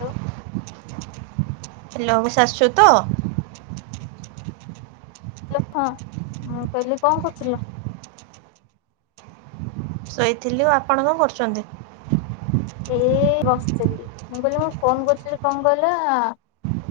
Hello hello ଆସୁଛ ତ hello ହଁଁ ମୁଁ କହିଲି କଣ କରୁଥିଲ ଶୋଇଥିଲି ଆପଣ କଣ କରୁଛନ୍ତି ଏ ବସିଥିଲି ମୁଁ କହିଲି ମୋର ଫୋନ୍ କରୁଥିଲି କଣ କହିଲ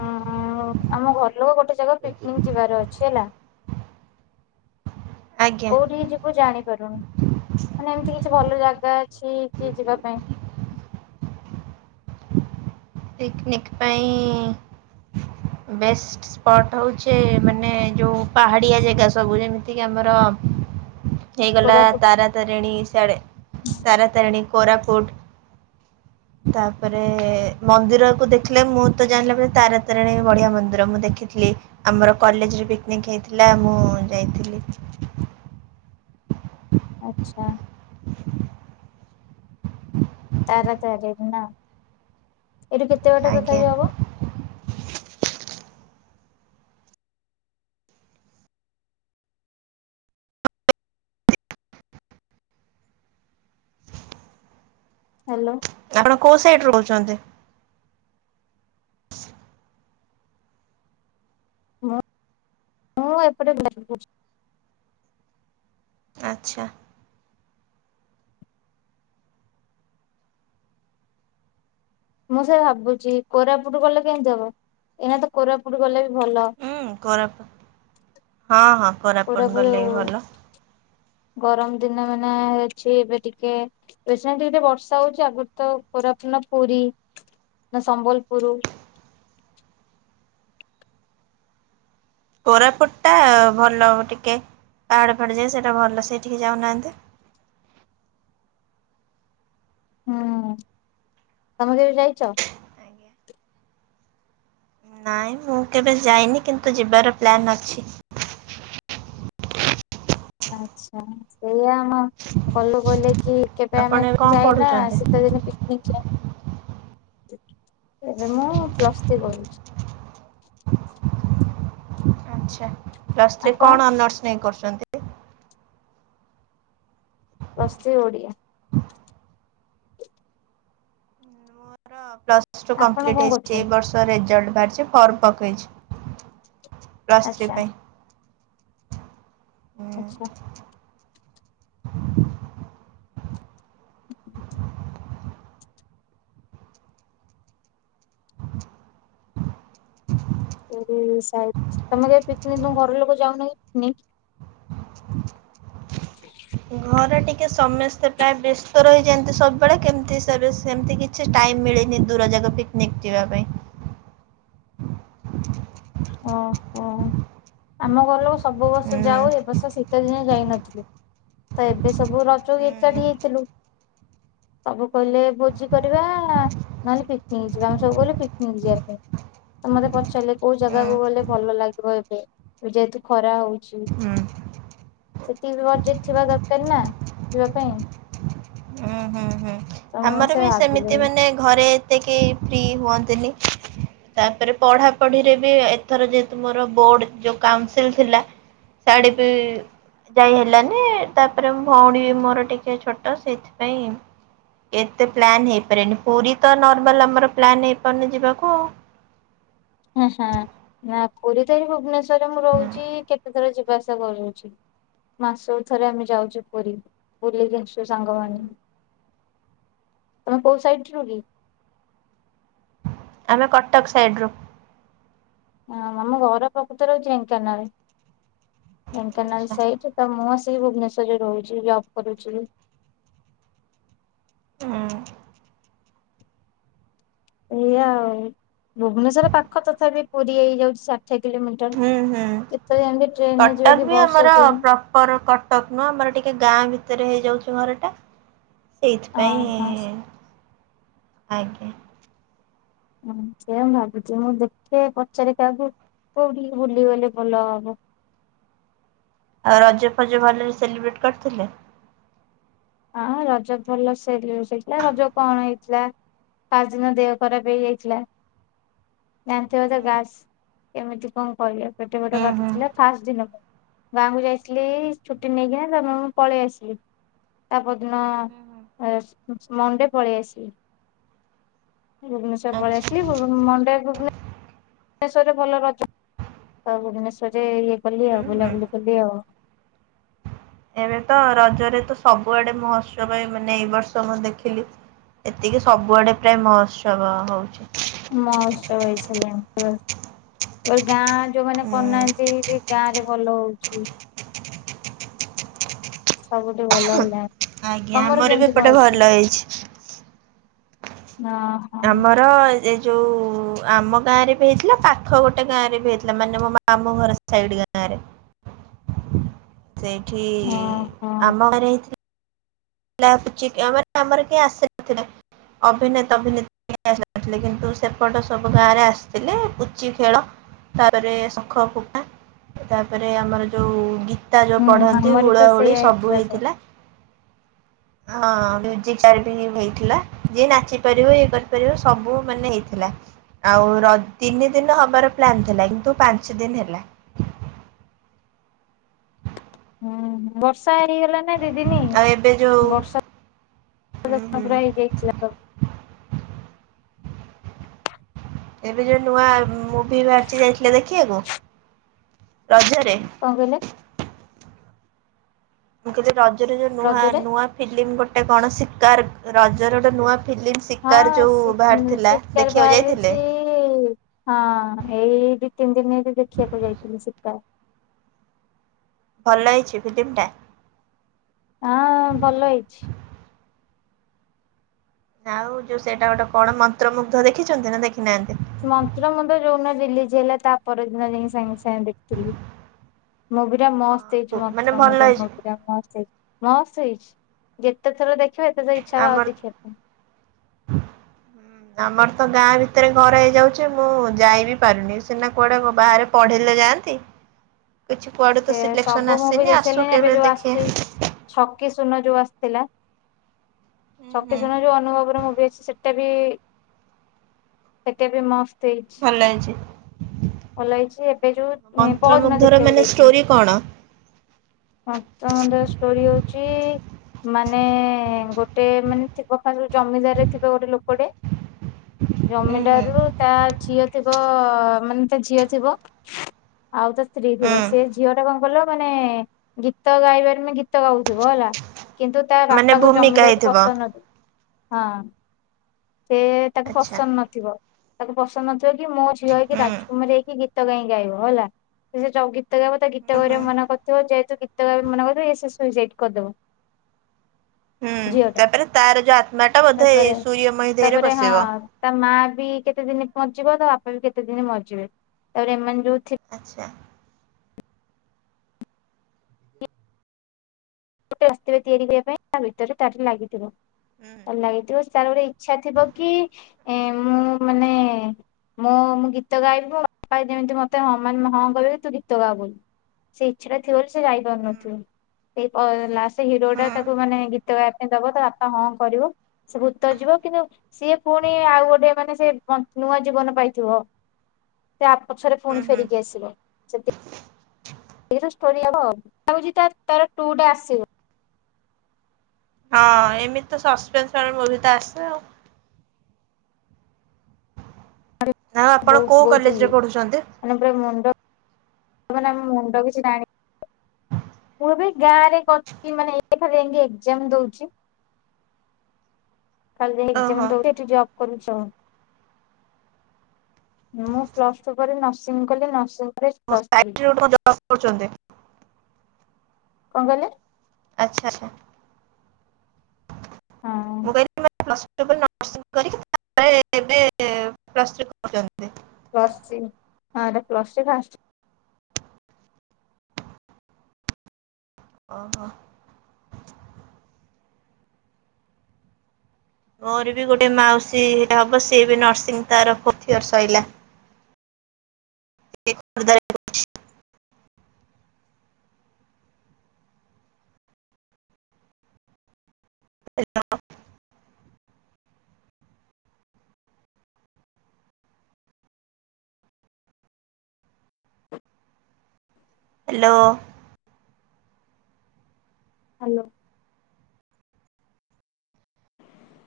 ଉଁ ଆମ ଘରଲୋକ ଗୋଟେ ଜାଗା ପିକିନିକ୍ ଯିବାର ଅଛି ହେଲା ଆଜ୍ଞା କୋଉଁଠିକି ଯିବୁ ଜାଣିପାରୁନି ମାନେ ଏମିତି କିଛି ଭଲ ଜାଗା ଅଛି କି ଯିବା ପାଇଁ ପିକିନିକ୍ ପାଇଁ ବେଷ୍ଟ ସ୍ପଟ୍ ହେଉଛି ମାନେ ଯୋଉ ପାହାଡ଼ିଆ ଜାଗା ସବୁ ଯେମିତି କି ଆମର ହେଇଗଲା କୋରାପୁଟ ତାରା ତାରିଣୀ ସିଆଡେ ତାରାତାରିଣୀ କୋରାପୁଟ ତାପରେ ମନ୍ଦିରକୁୁ ଦେଖିଲେ ମୁଁ ତ ଜାଣିଲି ପରେ ତାରା ତାରିଣୀ ବଢ଼ିଆ ମନ୍ଦିର ମୁଁ ଦେଖିଥିଲି ଆମର କଲେଜ୍ ରେ ପିକିନିକ୍ ହେଇଥିଲା ମୁଁ ଯାଇଥିଲି ହୁଁ ଆଛା ତାରା ତାରିଣୀ ନା ଏଇଠୁ କେତେ ବାଟ ଆଜ୍ଞା। ତଥାପି ହବ ହ୍ୟାଲୋ ଆପଣ କୋଉ ସାଇଡିରେ ରହୁଛନ୍ତି ହଁ ମୁଁ ଏପଟେ ବାଡ଼ି ପଛପଟେ ଆଚ୍ଛା ମୁଁ ସେଇଆ ଭାବୁଛି କୋରାପୁଟ୍ ଗଲେ କେମିତି ହବ ଏଇନା ତ କୋରାପୁଟ୍ ଗଲେ ବି ଭଲ ହୁଁ କୋରାପ ହଁ ହଁ କୋରାପୁଟ ପଡାକୁ ଗଲେ ବି ଭଲ। ଗରମ ଦିନ ମାନେ ଅଛି ଏବେ ଟିକେ ଏବେ ସିନା ଟିକେ ଟିକେ ବର୍ଷା ହେଉଛି ଆଗରୁ ତ ପୋରାପୁନ ପୁରୀ ନା ସମ୍ବଲପୁର କୋରାପୁଟ ଟା ଭଲ ଟିକେ ପାହାଡ଼ ଫାହାଡ ସେଇଟା ଭଲ ସେଇଟିକି ଯାଉନାହାନ୍ତି ହୁଁ ତମେ କେବେ ଯାଇଛ? ନାଇଁ ମୁଁ କେବେ ଯାଇନି କିନ୍ତୁ ଯିବାର ପ୍ଲାନ୍ ଅଛି। ଆଛା ସେଇଆ ଆମ ଘଲୁ କହିଲେ କି କେବେ ଆପଣ ଆମେ ଏବେ କଣ ଯାଇନା ପଢୁଛନ୍ତି? ଶୀତେଦିନେ ପି [unintelligible] ଏବେ ମୁଁ ପ୍ଲସ ଥ୍ରୀ କରୁଛି। ଆଛା ପ୍ଲସ ଥ୍ରୀ ଆପଣ କଣ ଅନର୍ଶ ନେଇ କରୁଛନ୍ତି? Plus three Odia. ମୋର ପ୍ଲସ୍ ଟୁ ଆପଣ କମ୍ପ୍ଲିଟ୍ କଣ ହେଇଛି ଏ କରୁଛନ୍ତି? ବର୍ଷ। ତ ରେଜଲ୍ଟ ବାହାରିଛି ଫର୍ମ ପକେଇଛି ପ୍ଲସ୍ ଥ୍ରୀ ଆଚ୍ଛା ପାଇଁ। ଆଚ୍ଛା। [inaudible] [unintelligible] ତମେ କେବେ ପିକନିକ ତମ ଘର ଲୋକ ଯାଉନା କି ପିକନିକ୍? [inaudible] [inaudible] ଘରେ ଟିକେ ସମସ୍ତେ ପ୍ରାୟ ବ୍ୟସ୍ତ ରହିଯାନ୍ତି ସବୁବେଳେ କେମିତି ସେବେ ସେମତି କି କିଛି ଟାଇମ୍ ମିଳେନି ଦୂର ଯାଗା ପିକନିକ୍ ଯିବା ପାଇଁ। ଓହୋ। ଆମ ଘର ଲୋକ ସବୁ ହୁଁ ବର୍ଷ ଯାଉ ଏ ବର୍ଷ ଶୀ ଶୀତ ଦିନ ଯାଇନଥିଲୁ ତ ଏବେ ସବୁ ରଜ କୁ ହୁଁ ହୁଁ ଏକାଠି ହେଇଥିଲୁ। ସବୁ କହିଲେ ହୁଁ ଭୋଜି କରିବା ନହେଲେ ପିକନିକ୍ ଜି ଯିବା ଆମେ ସବୁ କହିଲୁ ପିକନିକ୍ ଯିବା ପାଇଁ। ତ ମତେ ପଚାରିଲେ କୋଉ ଜାଗାକୁ ଗଲେ ଭଲ ଲାଗିବ ଏବେ? ଯେହେତୁ ଖରା ହଉଛି। ହୁଁ। ହୁଁ। ସେତିକି ବଜେଟ ଥିବା ଦରକାର ନା ଯିବା ପାଇଁ। ଉଁ ହୁଁ ହୁଁ। ତ ମୁଁ ଆମର ସେ ବି ଭାବିଲି ସେମିତି ମାନେ ଘରେ ଏତେ କିଏ ଫ୍ରି ହୁଅନ୍ତିନି। ତାପରେ ପଢା ପଢିରେ ବି ଏଥର ଯେହେତୁ ମୋର ବୋର୍ଡ ଯୋଉ କାଉନସିଲ ଥିଲା। ସିଆଡେ ବି ଯାଇ ହେଲାନି। ତାପରେ ଭଉଣୀ ବି ମୋର ଟିକେ ଛୋଟ ସେଇଥିପାଇଁ ଏତେ ପ୍ଲାନ୍ ହେଇପାରିବନି। ପୁରୀ ତ ନର୍ମାଲ ଆମର ପ୍ଲାନ୍ ହେଇପାରୁନି ଯିବାକୁ ଆଉ। ଉଁ ହୁଁ ନା ପୁରୀ ତ ଏଇ ଭୁବନେଶ୍ଵରରେ ମୁଁ ହୁଁ ରହୁଛି କେତେ ଥର ଯିବା ଆସିବା କରୁଛି। ମାସକୁ ଥରେ ଆମେ ଯାଉଛୁ ପୁରୀ ବୁଲିକି ଆସଛୁ ସାଙ୍ଗମାନେ। ତମେ କୋଉ ସାଇଡ ରୁ କି? ଆମେ କଟକ ସାଇଡ ରୁ। ହଁ ଆମ ଘର ପ୍ରକୃତରେ ହଉଛି ଢେଙ୍କାନାଳ। ଢେଙ୍କାନାଳ ଆଚ୍ଛା ସାଇଡ। ତ ମୁଁ ଆସିକି ଭୁବନେଶ୍ୱରରେ ରହୁଛି। ଜବ୍ କରୁଛି। ହୁଁ। ଏଇଆ ଆଉ। ଭୁବନେଶ୍ଵର ପାଖ ତଥାପି ପୁରୀ ହେଇଯାଉଛି ଚା ଠାଏ କିଲୋମିଟର। ହୁଁ ହୁଁ। କେତେବେଳେ କେମିତି ଟ୍ରେନରେ ଯାଇକି ବସ୍ ରେ ଯାଉ ଘର କଟକ ନୁଉଁ ଆମର ଟିକେ ଗାଁ ଭିତରେ ହେଇଯାଉଛି ଘର ଟା। ଓହୋ। ଏଇଥିପାଇଁ ଆଜ୍ଞା। ହଁ ସେଇଆ ମୁଁ ଭାବୁଛି ମୁଁ ଦେଖେ ପଚାରେ କାହାକୁ କୋଉଠିକି ବୁଲିଗଲେ ଭଲ ହବ। ଆଉ ରଜ ଫଜ ଭଲରେ ସେଲିବ୍ରେଟ କରିଥିଲେ? ହଁ ରଜ ଭଲ ସେଲିବ୍ରେସ ହେଇଥିଲା। ରଜ କଣ ହେଇଥିଲା ଫାଷ୍ଟ ଦିନ ଦେହ ଖରାପ ହେଇଯାଇଥିଲା। ଜାଣିଥିବ ତ ଗ୍ୟାସ କେମିତି କଣ କରିବା? ପେଟ ଫେଟ ହୁଁ ହୁଁ କାଟିୁଥିଲା ଫାଷ୍ଟ ଦିନ ପା। ଗାଁକୁ ଯାଇଥିଲି ଛୁଟି ନେଇକିଣା ତା ପର ମୁଁ ପଳେଇ ଆସିଲି। ତା ପରଦିନ ଆ ମଣ୍ଡେ ପଳେଇ ଆସିଲି। ଭୁବନେଶ୍ୱର ପଳେଇ ଆଚ୍ଛା ଆସିଲି। ମଣ୍ଡେ ଭୁବନେ ନେଶ୍ଵରରେ ଭଲ ରଜ ଆ ଭୁବନେଶ୍ଵରରେ ଏ କଲି ହୁଁ ଆଉ ହୁଁ। ବୁଲାବୁଲି କଲି ଆଉ। ଏବେ ତ ରଜରେ ତ ସବୁଆଡେ ମହୋତ୍ସବ ଏ ମାନେ ଏଇ ବର୍ଷ ମୁଁ ଦେଖିଲି। ଏତିକି ସବୁଆଡେ ପ୍ରାୟ ମହୋତ୍ସବ ହଉଛି। ମହୋତ୍ସବ ହେଇସାରିଲିଣି। ମୁଁ କହିଲି ଗାଁ ଯୋଉମାନେ ହୁଁ କରୁନାହନ୍ତି ବି ଗାଁ ରେ ଭଲ ହଉଛି। ସବୁଠି ଭଲ ହେଲା ନି। ଆଜ୍ଞା ଆମର ବି ଏପଟେ ଭଲ ହେଇଛି। ହଁ। ଆମର ଏଜ୍ ଯୋଉ ଆମ ଗାଁରେ ବି ହେଇଥିଲା ପାଖ ଗୋଟେ ଗାଁ ରେ ବି ହେଇଥିଲା ମାନେ ମୋ ମାମୁଁ ଘର ସାଇଡ ଗତ ଆଡେ। ହ ସେଇଠି ଆମ ଘରେଇ ଟି। ଲାଗୁଚି ଆମର ଆମର କେହି ଆସିନଥିଲେ ଅଭିନେତା ଅଭିନେତ ଥିଲେ କିନ୍ତୁ ସେପଟ ସବୁ ଗାଁ ରେ ଆସିଥିଲେ ପୁଚି ଖେଳ ତାପରେ ଶଙ୍ଖ ଫକା ତାପରେ ଆମର ଯୋଉ ଗୀତ ତା ଯୋଉ ହୁଁ ପଢନ୍ତି ଆମର ତ ହୁଳ ହୁଳି ସେଇଆ ସବୁ ହେଇଥିଲା। ହଁ ମ୍ୟୁଜିକ ଚେୟାର ବି ହେଇଥିଲା ଯିଏ ନାଚି ପାରିବ ଇଏ କରିପାରିବ ସବୁ ମାନେ ହେଇଥିଲା। ଆଉ ର ତିନି ଦିନ ହବାର ପ୍ଲାନ୍ ଥିଲା କିନ୍ତୁ ପାଞ୍ଚ ଦିନ ହେଲା। ହୁଁ ବର୍ଷା ହେଇଗଲା ନା ଦି ଦି ନୀ ଆଉ ଏବେ ଯୋଉ ବର୍ଷା ହୁଁ ସବୁ ହୁଁ ଭଲ ହେଇ ଯାଇଥିଲା ସବୁ। ଏବେ ଯୋଉ ନୂଆ ମୁଭି ବାହାରିଛି ଯାଇଥିଲେ ଦେଖିବାକୁ ରଜରେ? କଣ କହିଲେ? ମୁଁ କହିଲେ ରଜରେ ଯୋଉ ନୂଆ ରଜରେ? ନୂଆ ଫିଲ୍ମ ଗୋଟେ କଣ ଶିକାର ରଜର ଗୋଟେ ନୂଆ ଫିଲ୍ମ ଶିକାର ହଁ ଯୋଉ ବାହାରି ଥିଲା ଶୀତକାର ଦେଖିବାକୁ ବାହାରିଛି ଯାଇଥିଲେ? ହଁ ଏଇ ଦି ତିନି ଦିନ ଦେଖିବାକୁ ଯାଇଥିଲି ଶୀତା। ଭଲ ହେଇଛି ଫିଲ୍ମ ଟା? ଆ ଭଲ ହେଇଛି। ଆଉ ଯୋଉ ସେଇଟା ଗୋଟେ କଣ ମନ୍ତ୍ର ମୁୁଗ୍ଧ ଦେଖିଛନ୍ତି ନା ଦେଖିନାହାନ୍ତି? ମନ୍ତ୍ର ମୁଣ୍ଡ ଯୋଉଦିନ ରିଲିଜ ହେଲା ତା ପରଦିନ ଯାଇକି ସାଙ୍ଗେ ସାଙ୍ଗେ ଦେଖିଥିଲି। ମୁଭିଟା ମସ୍ତ ହଁ ହେଇଛି ମାନେ ମତ୍ର ଭଲ ମୁଣ୍ଡ। ହେଇଛି ମସ୍ତ ହେଇଛି ମସ୍ତ ହେଇଛି ଯେତେ ଥର ଦେଖିବ ସେତେ ଥର ଇଚ୍ଛା ହବ ଆଉ ଆମର ଦେଖିବା ପାଇଁ। [unintelligible] ଆମର ତ ଗାଁ ଭିତରେ ଘର ହେଇଯାଉଛି ମୁଁ ଯାଇ ବିି ପାରୁନି ସିନା କୁଆଡେ ବାହାରେ ପଢେଇିଲେ ଯାଆନ୍ତି। [unintelligible] ବଛିପୁଆଡ଼। ସେ ସବୁ ମୁଁଭି ଦେଖିଲିଣି ଏବେ ଯୋଉ ଆସିଛି। ଦେଖିବା। ଛକି ସୁୂନ ଯୋଉ ଆସିଥିଲା ହୁଁ ଛକି ହୁଁ ସୁୂନ ଯୋଉ ଅନୁଭବର ମୁଭି ଅଛି ଆସିଚି। ଏଟାବି ଏଟାବି କେତେ ବି ମସ୍ତ ହେଇଚି। ଭଲ ହେଇଚି। ଭଲ ହେଇଛି ଏବେ ଯୋଉ ପରଦିନ ଦେଖିବାକୁ ମାନେ ଯାଇଥିଲି। ଷ୍ଟୋରି କଣ? ମନ୍ତ୍ର ମୁଣ୍ଡ ର ଷ୍ଟୋରି ହଉଛି ମାନେ ଗୋଟେ ମାନେ ଥିବ ଫା ସବୁ ଜମିଦାରରେ ଥିବ ଗୋଟେ ଲୋକଟେ। ହୁଁ ହୁଁ ଜମିିଲାରୁୁ ତା ଝିଅ ଥିବ ମାନେ ତା ଝିଅ ଥିବ ଆଉ ତା ସ୍ତ୍ରୀ ଥିବ ହୁଁ। ସେ ଝିଅ ଟା କଣ କଲ ମାନେ ଗୀତ ଗାଇବାରେ ମାନେ ଗୀତ ଗାଉଥିବ ହେଲା। କିନ୍ତୁ ତା ମାନେ ବାପା କୁ ଜମି ଭୂମିକା ଦେଲେକୁ ହେଇଥିବ ପସାରୁ ନାନ୍ତି ହଁ। ସେ ତାକୁ ଆଚ୍ଛା ପସନ୍ଦ ନଥିବ ତାକୁ ପସନ୍ଦ ନଥିବ କି ମୋ ଝିଅ ହେଇକି ହୁଁ। ରାଜକୁମାରୀ ହେଇକି ଗୀ ଗୀତ କାଇଁ ଗାଇବ ହେଲା ସେ ଗୀତ ଗାଇବ ତ ହୁଁ ଗୀତ ହୁଁ ଗ ମନ କ ତ ଯେହେତୁ ଗୀତ ଗାଇବାକୁ ମନା କରିଦବ ଏ ସିଏ ସୁଇସାଇଡ୍ କରିଦବ। ହୁଁ ଝିଅ ଟା ତାପରେ ତାର ଯୋଉ ଆତ୍ମା ଟା ବୋଧେ ତାପରେ ଏଇ ସୂର୍ଯ୍ୟ ମହିଦେହରେ ତାପରେ ହଁ ପଶିବ। ତା ମା ବି କେତେ ଦିନ ମଞ୍ଚିବ ତା ବାପା ବି କେତେ ଦିନ ମଞ୍ଚିବେ ତାପରେ ଏମାନେ ଯୋଉ ଆଚ୍ଛା। ଗୋଟେ ଆସିିବ ତିଆରି କରିବା ପାଇଁ ତା ଭିତରେ ତାଠି ଲାଗିଥିବ ହୁଁ। ତାର ଲାଗିଥିବ। ତାର୍ ଗୋଟେ ଇଚ୍ଛା ଥିବ କି ମୁଁ ମାନେ ମୁଁ ମୁଁ ଗୀତ ଗାଇବି ବାପ ଯେମିତି ମତେ ହଁ ମାନେ ହଁ କହିବେ ତୁ ଗୀତ ଗା ବୋଲି। ସେ ଇଛାଟା ଥିବ ବୋଲି ସେ ହୁଁ ଯାଇପାରୁନଥିବ। ଓ ଲାଷ୍ଟ ହିରୋ ଟା ହୁଁ ତାକୁ ମାନେ ଗୀତ ଗାଇବା ପାଇଁ ଦବ ତ ବାପା ହଁ କରିବ। ସେ ଭୂତ ଜୀବ କିନ୍ତୁ ସିଏ ପୁଣି ଆଉ ଗୋଟେ ମାନେ ସେ ନୂଆ ଜୀବନ ପାଇଥିବ। ସେ ଆ ପଛରେ ହୁଁ ପୁଣି ହୁଁ ଫେରିକି ଆସିବ। ଏଇରା ଷ୍ଟୋରି ହବ ଲାଗୁଚି ତାର ଟୁ ଡେ ଆସିବ। ହଁ ଏମିତି ତ ସସ୍ପେନ୍ସ ମୁଁ ଭିତ ଆସେ ଆଉ। ଆଉ ଆପଣ ବହୁତ କୋଉ ବହୁତ କଲେଜ ରେ ଇଏ ପଢୁଛନ୍ତି? ମାନେ ପୁରା ମୁଣ୍ଡ ମାନେ ଆମ ମୁଣ୍ଡ କିଛି ନାଇଁ। ମୁଁ ଏ ବି ଗାଁରେ କରୁଚି ମାନେ ଏଠାରେ ଏମିତି ଏଜାମ ଦଉଛି। କାଲି ଏକ୍ଜାମ ଓହୋ ଦଉଚି ଯେ ଏଠୁ ଜବ୍‌ କରୁଛ। ମୁଁ ପ୍ଲସ ଟୁ ପରେ ନର୍ସିଂ କଲି ନର୍ସିଂ ପରେ ମୋ ପ୍ଲସ ଥ୍ରୀ ସାଇଟ ରୁ [unintelligible] କଣ କହିଲେ? ଆଚ୍ଛା ଆଚ୍ଛା। ହଁ ମୁଁ [unintelligible] ପ୍ଲସ୍ ଟୁ ପରେ ନର୍ସିଂ କରିକି ତାପରେ ଏବେ ପ୍ଲସ୍ ଥ୍ରୀ କରୁଛନ୍ତି। ପ୍ଲସ୍ ଥ୍ରୀ ହଁ ଏଟା ପ୍ଲସ୍ ଥ୍ରୀ ଫାଷ୍ଟ ଓହୋ। ମୋର ବି ଗୋଟେ ମାଉସୀ ହବ ସିଏ ବି ନର୍ସିଂ ତାର ପୋଥିଅର ସଇଲା। [unintelligible] ହ୍ୟାଲୋ। ହ୍ୟାଲୋ। ହ୍ୟାଲୋ।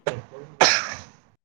ଆ